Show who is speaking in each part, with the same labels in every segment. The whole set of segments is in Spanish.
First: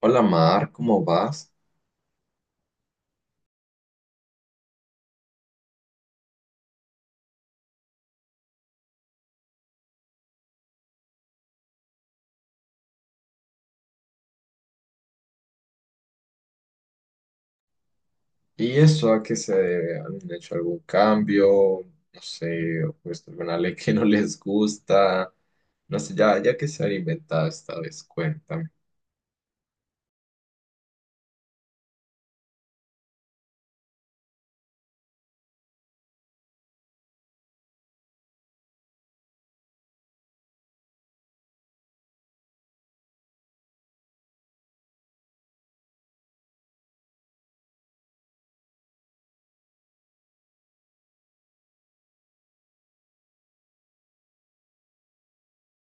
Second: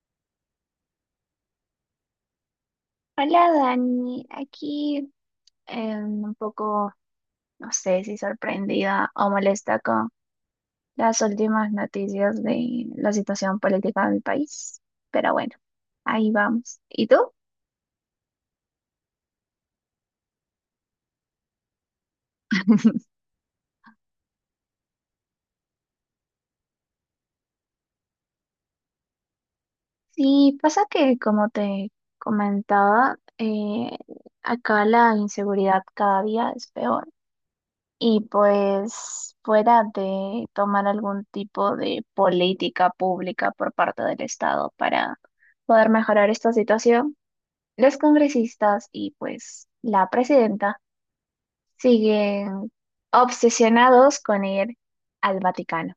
Speaker 1: Hola Mar, ¿cómo vas?
Speaker 2: Hola Dani, aquí, un poco, no sé si sorprendida o molesta con las últimas noticias de la situación política de mi país, pero bueno, ahí vamos. ¿Y tú?
Speaker 1: ¿Y eso a qué se debe? ¿Han hecho algún cambio? No sé, o puesto alguna ley que no les gusta. No sé, ya, ya que se han inventado esta vez, cuéntame.
Speaker 2: Sí, pasa que como te comentaba, acá la inseguridad cada día es peor y pues fuera de tomar algún tipo de política pública por parte del Estado para poder mejorar esta situación. Los congresistas y pues la presidenta siguen obsesionados con ir al Vaticano,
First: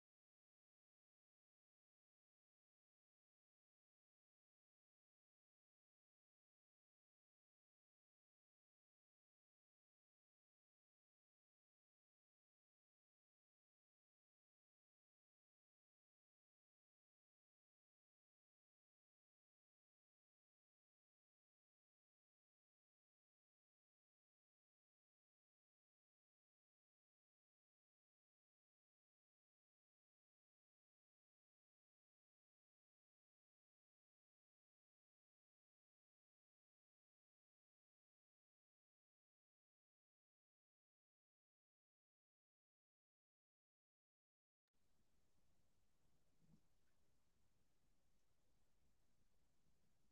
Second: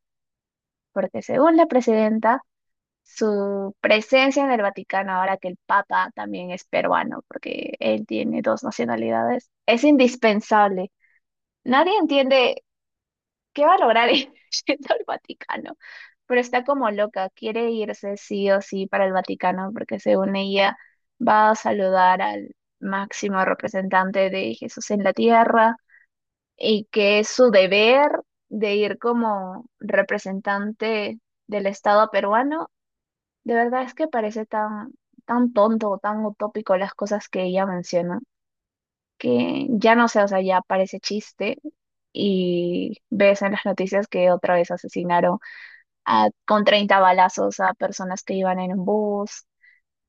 Speaker 2: porque según la presidenta, su presencia en el Vaticano, ahora que el Papa también es peruano, porque él tiene dos nacionalidades, es indispensable. Nadie entiende qué va a lograr yendo al Vaticano. Pero está como loca, quiere irse sí o sí para el Vaticano porque según ella va a saludar al máximo representante de Jesús en la tierra y que es su deber de ir como representante del Estado peruano. De verdad es que parece tan, tan tonto, tan utópico las cosas que ella menciona, que ya no sé, o sea, ya parece chiste. Y ves en las noticias que otra vez asesinaron con 30 balazos a personas que iban en un bus,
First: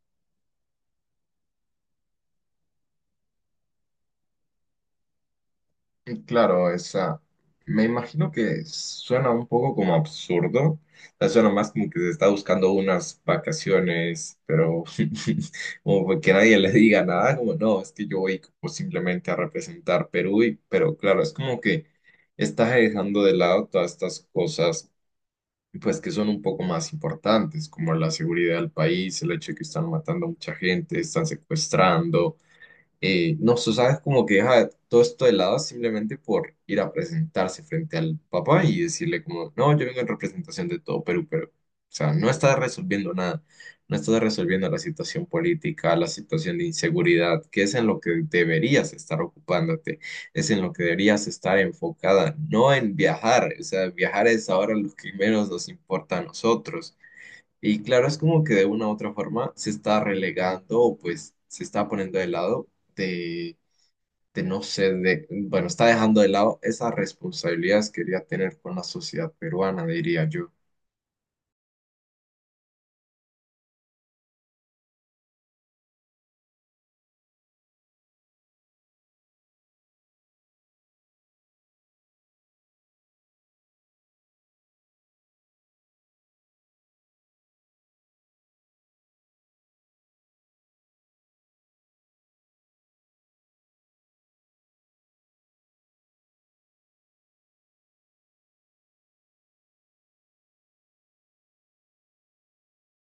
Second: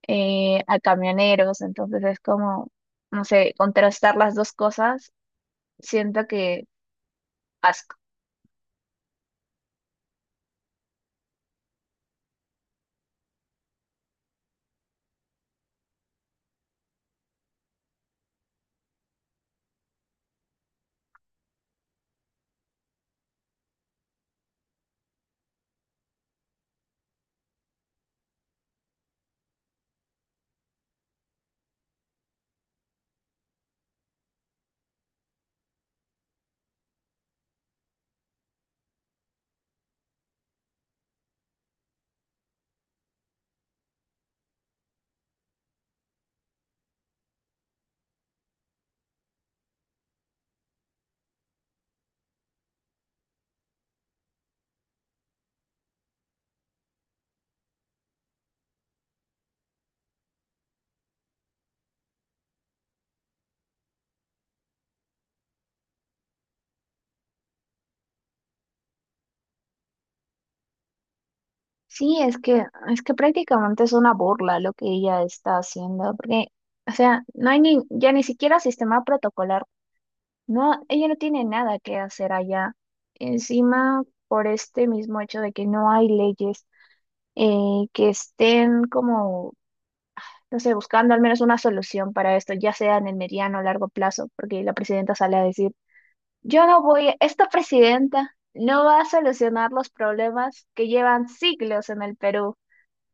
Speaker 2: a camioneros, entonces es como, no sé, contrastar las dos cosas,
Speaker 1: Y
Speaker 2: siento que
Speaker 1: claro, esa. Me
Speaker 2: asco.
Speaker 1: imagino que suena un poco como absurdo. O sea, suena más como que se está buscando unas vacaciones, pero como que nadie le diga nada, como no, es que yo voy como simplemente a representar Perú, y, pero claro, es como que estás dejando de lado todas estas cosas, pues que son un poco más importantes, como la seguridad del país, el hecho de que están matando a mucha gente, están secuestrando no sé, sabes, como que deja todo esto de lado simplemente por ir a presentarse frente al papá y decirle como, no, yo vengo en representación de todo Perú, pero, o sea, no está resolviendo nada, no está resolviendo la situación política, la situación de inseguridad, que es en lo que deberías estar ocupándote, es en lo que deberías estar enfocada, no en viajar, o sea, viajar es ahora lo que menos nos importa a nosotros. Y claro, es como que de una u otra forma se está relegando o pues se está poniendo de lado de, de no sé, de, bueno, está dejando de lado esas responsabilidades que quería tener con la sociedad peruana, diría yo.
Speaker 2: Sí, es que prácticamente es una burla lo que ella está haciendo, porque, o sea, no hay ni, ya ni siquiera sistema protocolar, no, ella no tiene nada que hacer allá. Encima, por este mismo hecho de que no hay leyes que estén como. Entonces, buscando al menos una solución para esto, ya sea en el mediano o largo plazo, porque la presidenta sale a decir, yo no voy, esta presidenta no va a solucionar los problemas que llevan siglos en el Perú.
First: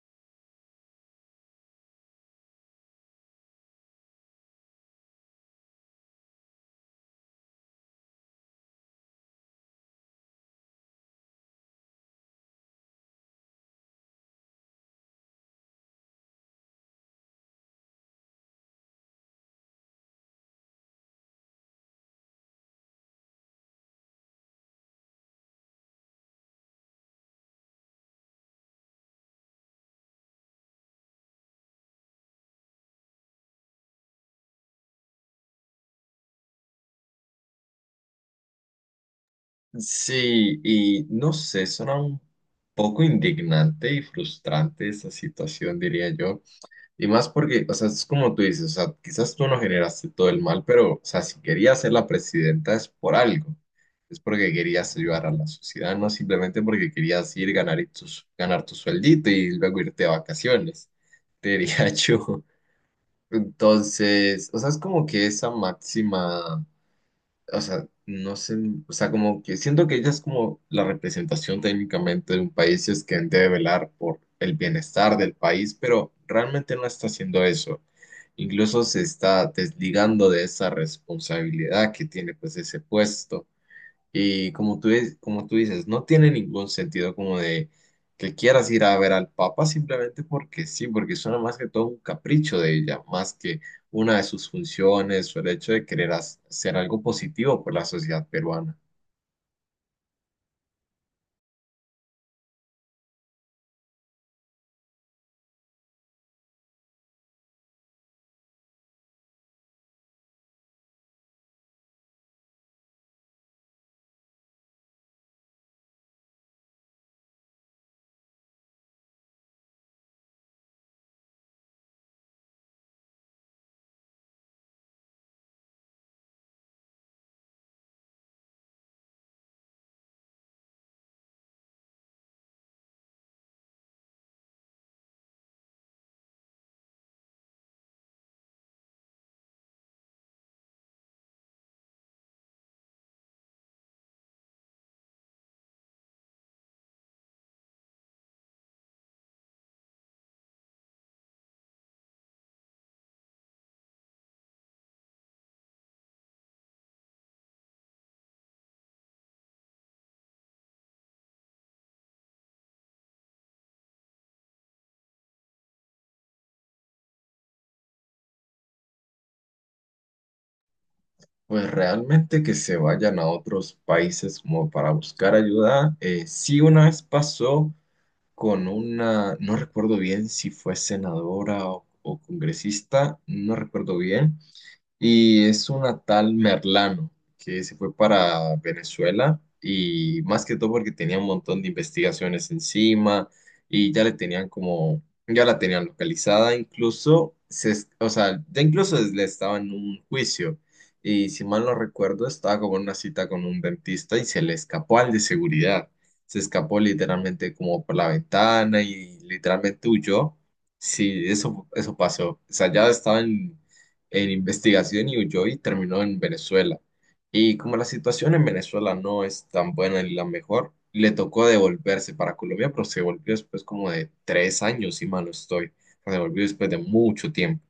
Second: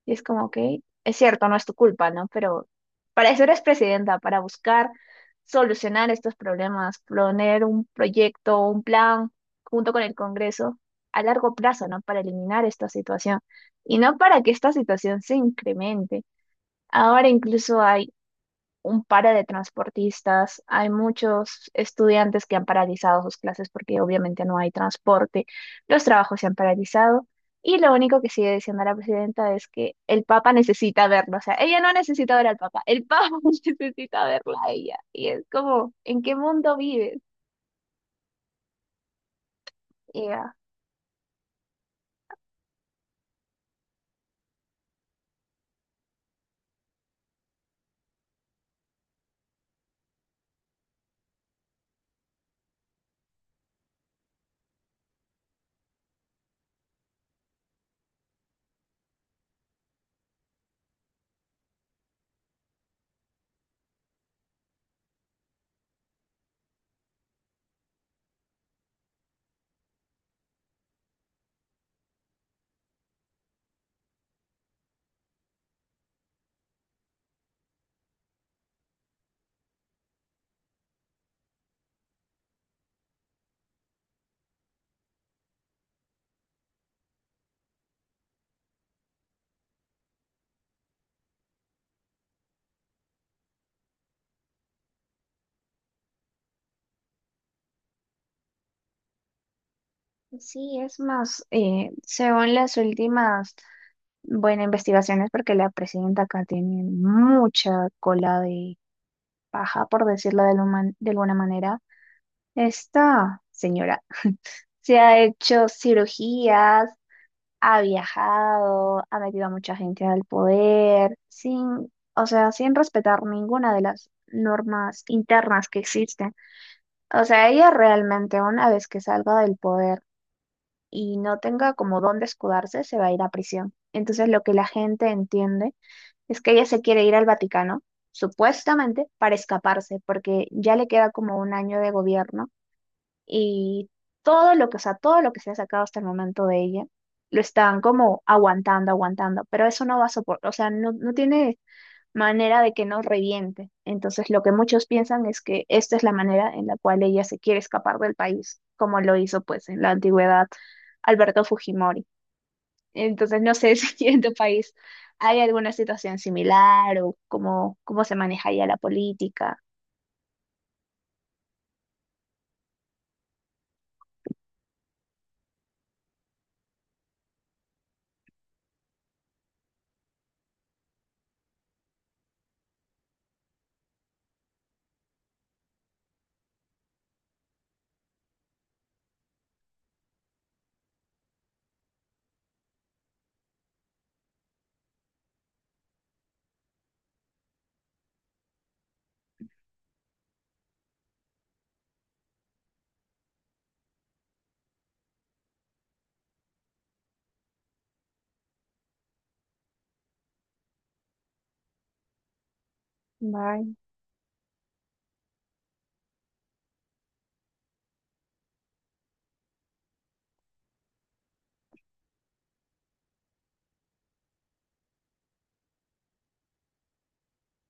Speaker 2: Y es como que, es cierto, no es tu culpa, ¿no? Pero para eso eres presidenta, para buscar solucionar estos problemas, poner un proyecto, un plan junto con el Congreso a largo plazo, ¿no? Para eliminar esta situación y no para que esta situación se incremente. Ahora incluso hay un paro de transportistas, hay muchos estudiantes que han paralizado sus clases porque obviamente no hay transporte, los trabajos se han paralizado y lo único que sigue diciendo la presidenta es que el Papa necesita verlo, o sea, ella no necesita ver al Papa, el Papa necesita verla a ella y es como, ¿en qué mundo vives? ¿Ella?
Speaker 1: Sí, y no sé, suena un poco indignante y frustrante esa situación, diría yo. Y más porque, o sea, es como tú dices, o sea, quizás tú no generaste todo el mal, pero, o sea, si querías ser la presidenta es por algo. Es porque querías ayudar a la sociedad, no simplemente porque querías ir ganar, y ganar tu sueldito y luego irte de vacaciones, te diría yo. Entonces, o sea, es como que esa máxima o sea, no sé, o sea, como que siento que ella es como la representación técnicamente de un país y es quien debe velar por el bienestar del país, pero realmente no está haciendo eso. Incluso se está desligando de esa responsabilidad que tiene pues ese puesto. Y como tú, como tú dices, no tiene ningún sentido como de que quieras ir a ver al Papa simplemente porque sí, porque suena más que todo un capricho de ella, más que una de sus funciones o el hecho de querer hacer algo positivo por la sociedad peruana.
Speaker 2: Sí, es más, según las últimas, bueno, investigaciones, porque la presidenta acá tiene mucha cola de paja, por decirlo de alguna manera. Esta señora se ha hecho cirugías, ha viajado, ha metido a mucha gente al poder, sin, o sea, sin respetar ninguna de las normas internas que existen. O sea, ella realmente una vez que salga del poder y no tenga como dónde escudarse, se va a ir a prisión. Entonces, lo que la gente entiende es que ella se quiere ir al Vaticano, supuestamente, para escaparse, porque ya le queda como un año de gobierno y todo lo que, o sea, todo lo que se ha sacado hasta el momento de ella, lo están como aguantando, aguantando, pero eso no va a soportar, o sea, no, no tiene manera de que no reviente. Entonces, lo que muchos piensan es que esta es la manera en la cual ella se quiere escapar del país, como lo hizo pues en la antigüedad Alberto Fujimori. Entonces, no sé si en tu país hay alguna situación similar o cómo se maneja ya la política.
Speaker 1: Pues realmente que se vayan a otros países como para buscar ayuda. Sí, una vez pasó con una, no recuerdo bien si fue senadora o congresista, no recuerdo bien. Y es una tal Merlano que se fue para Venezuela y más que todo porque tenía un montón de investigaciones encima y ya le tenían como, ya la tenían localizada, incluso, o sea, ya incluso le estaba en un juicio y si mal no recuerdo estaba como en una cita con un dentista y se le escapó al de seguridad, se escapó literalmente como por la ventana y literalmente huyó. Sí, eso pasó. O sea, ya estaban
Speaker 2: Vaya,
Speaker 1: en investigación y huyó y terminó en Venezuela. Y como la situación en Venezuela no es tan buena ni la mejor, le tocó devolverse para Colombia, pero se volvió después como de tres años, si mal no estoy. Se volvió después de mucho tiempo.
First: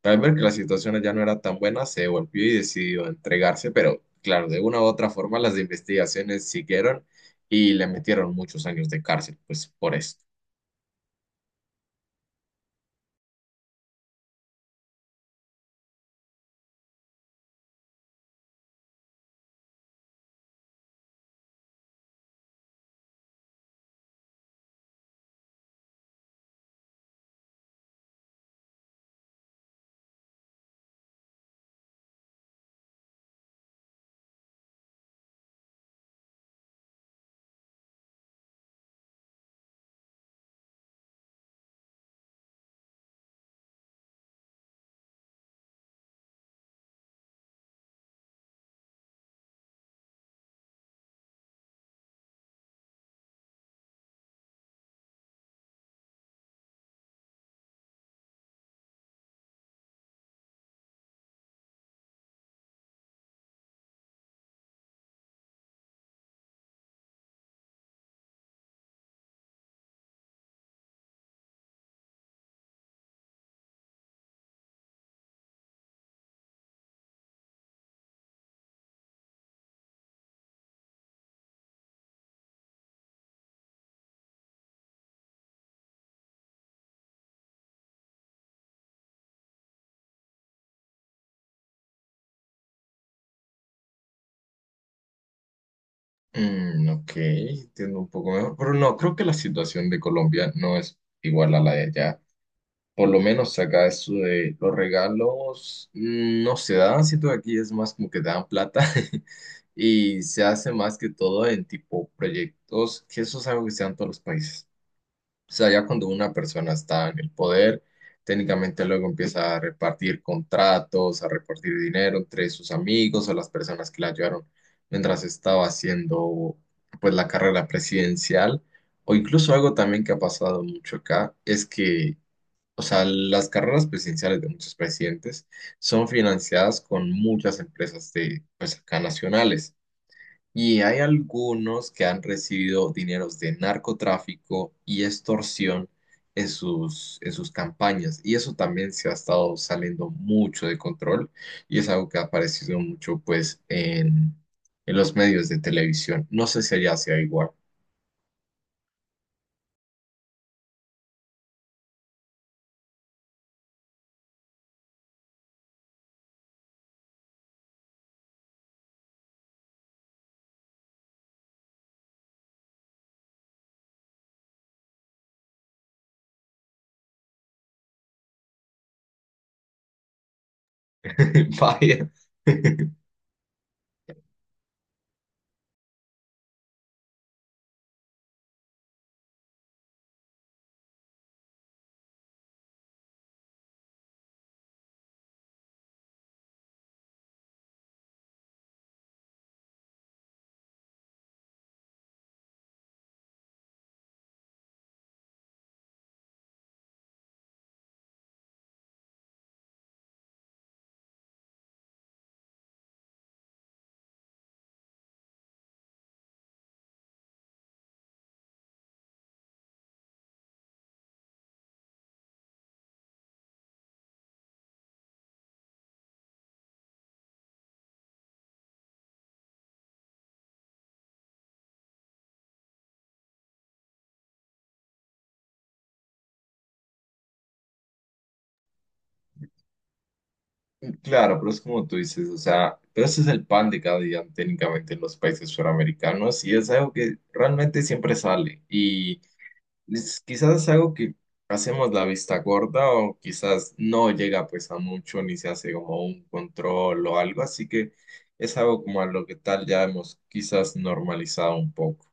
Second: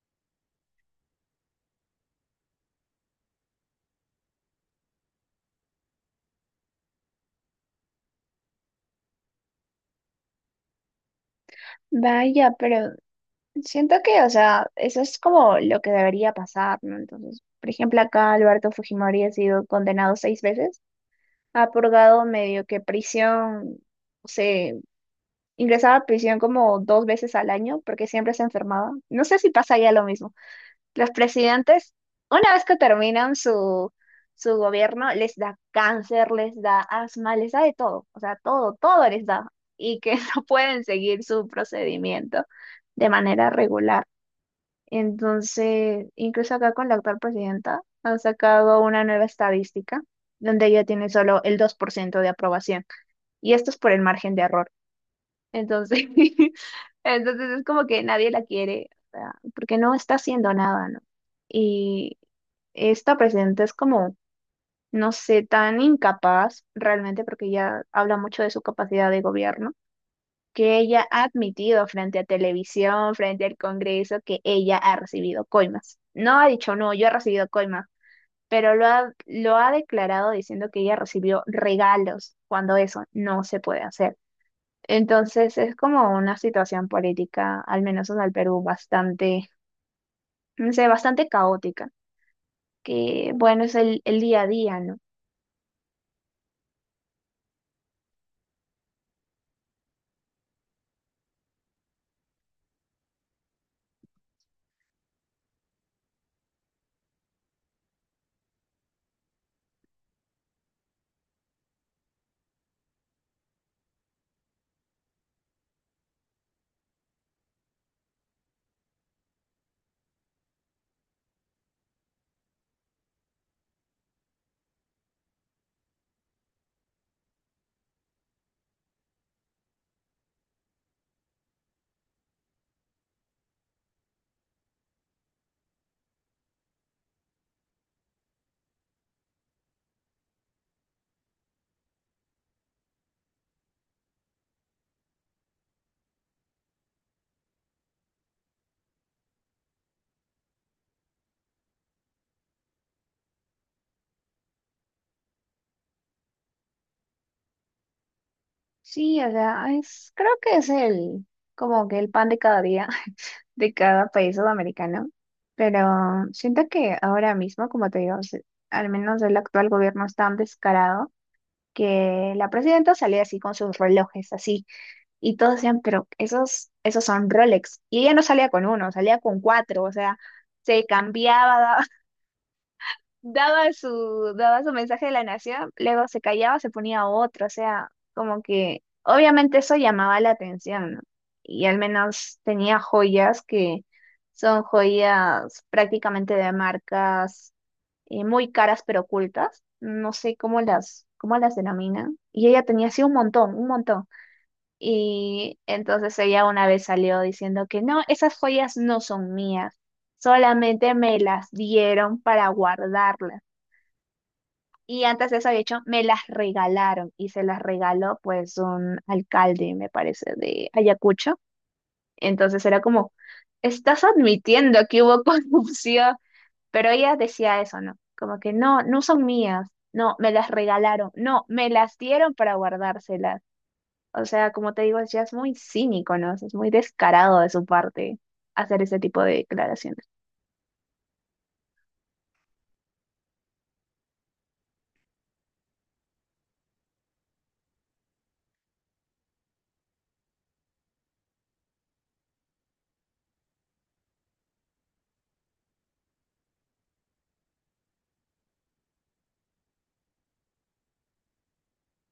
Speaker 1: Pero al ver que la situación allá no era tan buena, se devolvió y decidió entregarse, pero claro, de una u otra forma las investigaciones siguieron y le metieron muchos años de cárcel, pues por eso.
Speaker 2: vaya, pero siento que, o sea, eso es como lo que debería pasar, ¿no? Entonces, por ejemplo, acá Alberto Fujimori ha sido condenado 6 veces, ha purgado medio que prisión, o sea, ingresaba a prisión como 2 veces al año porque siempre se enfermaba. No sé si pasa ya lo mismo. Los presidentes, una vez que terminan su gobierno, les da cáncer, les da asma, les da de todo, o sea, todo, todo les da y que no pueden seguir su procedimiento de manera regular. Entonces, incluso acá con la actual presidenta han sacado una nueva estadística donde ella tiene solo el 2% de aprobación. Y esto es por el margen de error. Entonces, entonces es como que nadie la quiere, o sea, porque no está haciendo nada, ¿no? Y esta presidenta es como, no sé, tan incapaz realmente porque ella habla mucho de su capacidad de gobierno que ella ha admitido frente a televisión, frente al Congreso, que ella ha recibido coimas. No ha dicho, no, yo he recibido coimas, pero lo ha declarado diciendo que ella recibió regalos cuando eso no se puede hacer. Entonces es como una situación política, al menos en el Perú, bastante, no sé, bastante caótica, que bueno, es el día a día, ¿no?
Speaker 1: Mm, ok, entiendo un poco mejor, pero no, creo que la situación de Colombia no es igual a la de allá. Por lo menos acá eso de los regalos no se dan, siento que aquí es más como que te dan plata y se hace más que todo en tipo proyectos, que eso es algo que se dan en todos los países. O sea, ya cuando una persona está en el poder, técnicamente luego empieza a repartir contratos, a repartir dinero entre sus amigos o las personas que la ayudaron mientras estaba haciendo pues la carrera presidencial. O incluso algo también que ha pasado mucho acá es que, o sea, las carreras presidenciales de muchos presidentes son financiadas con muchas empresas de pues acá nacionales. Y hay algunos que han recibido dineros de narcotráfico y extorsión en sus campañas. Y eso también se ha estado saliendo mucho de control y es algo que ha aparecido mucho pues en los medios de televisión. No sé si allá sea igual.
Speaker 2: Sí, o sea, es, creo que es como que el pan de cada día. De cada país sudamericano, pero siento que ahora mismo, como te digo, al menos el actual gobierno es tan descarado que la presidenta salía así con sus relojes, así, y todos decían, pero esos son Rolex, y ella no salía con uno, salía con cuatro, o sea, se cambiaba,
Speaker 1: Vaya.
Speaker 2: daba su mensaje de la nación, luego se callaba, se ponía otro, o sea, como que obviamente eso llamaba la atención, ¿no? Y al menos tenía joyas que son joyas prácticamente de marcas muy caras pero ocultas, no sé cómo las denominan, y ella tenía así un montón, un montón. Y entonces ella una vez salió diciendo que no, esas joyas no son mías, solamente me las dieron para guardarlas. Y antes de eso, de hecho, me las regalaron y se las regaló pues un alcalde, me parece, de Ayacucho. Entonces era como, estás admitiendo que hubo corrupción, pero ella decía eso, ¿no? Como que no, no son mías, no, me las regalaron, no, me las dieron para guardárselas. O sea, como te digo, ya es muy cínico, ¿no? Es muy descarado de su parte hacer ese tipo de declaraciones.
Speaker 1: Claro, pero es como tú dices, o sea, pero ese es el pan de cada día técnicamente en los países suramericanos y es algo que realmente siempre sale. Y es quizás algo que hacemos la vista gorda o quizás no llega pues a mucho ni se hace como un control o algo, así que es algo como a lo que tal ya hemos quizás normalizado un poco.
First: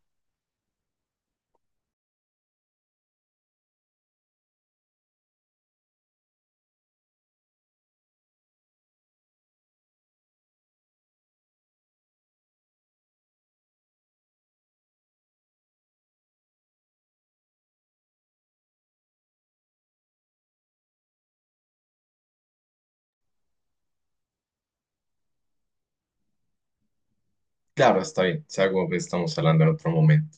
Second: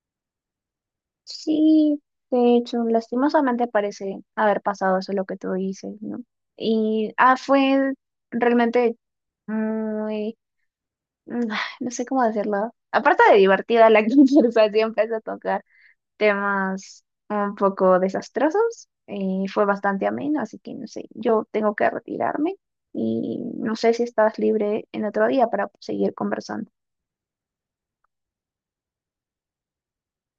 Speaker 2: Sí, de hecho, lastimosamente parece haber pasado eso lo que tú dices, ¿no? Y fue realmente muy, mm, no sé cómo decirlo. Aparte de divertida, la conversación empezó a tocar temas un poco desastrosos y fue bastante ameno, así que no sé, yo tengo que retirarme y no sé si estás libre en otro día para seguir conversando.
Speaker 1: Claro, está bien, es algo que estamos hablando en otro momento.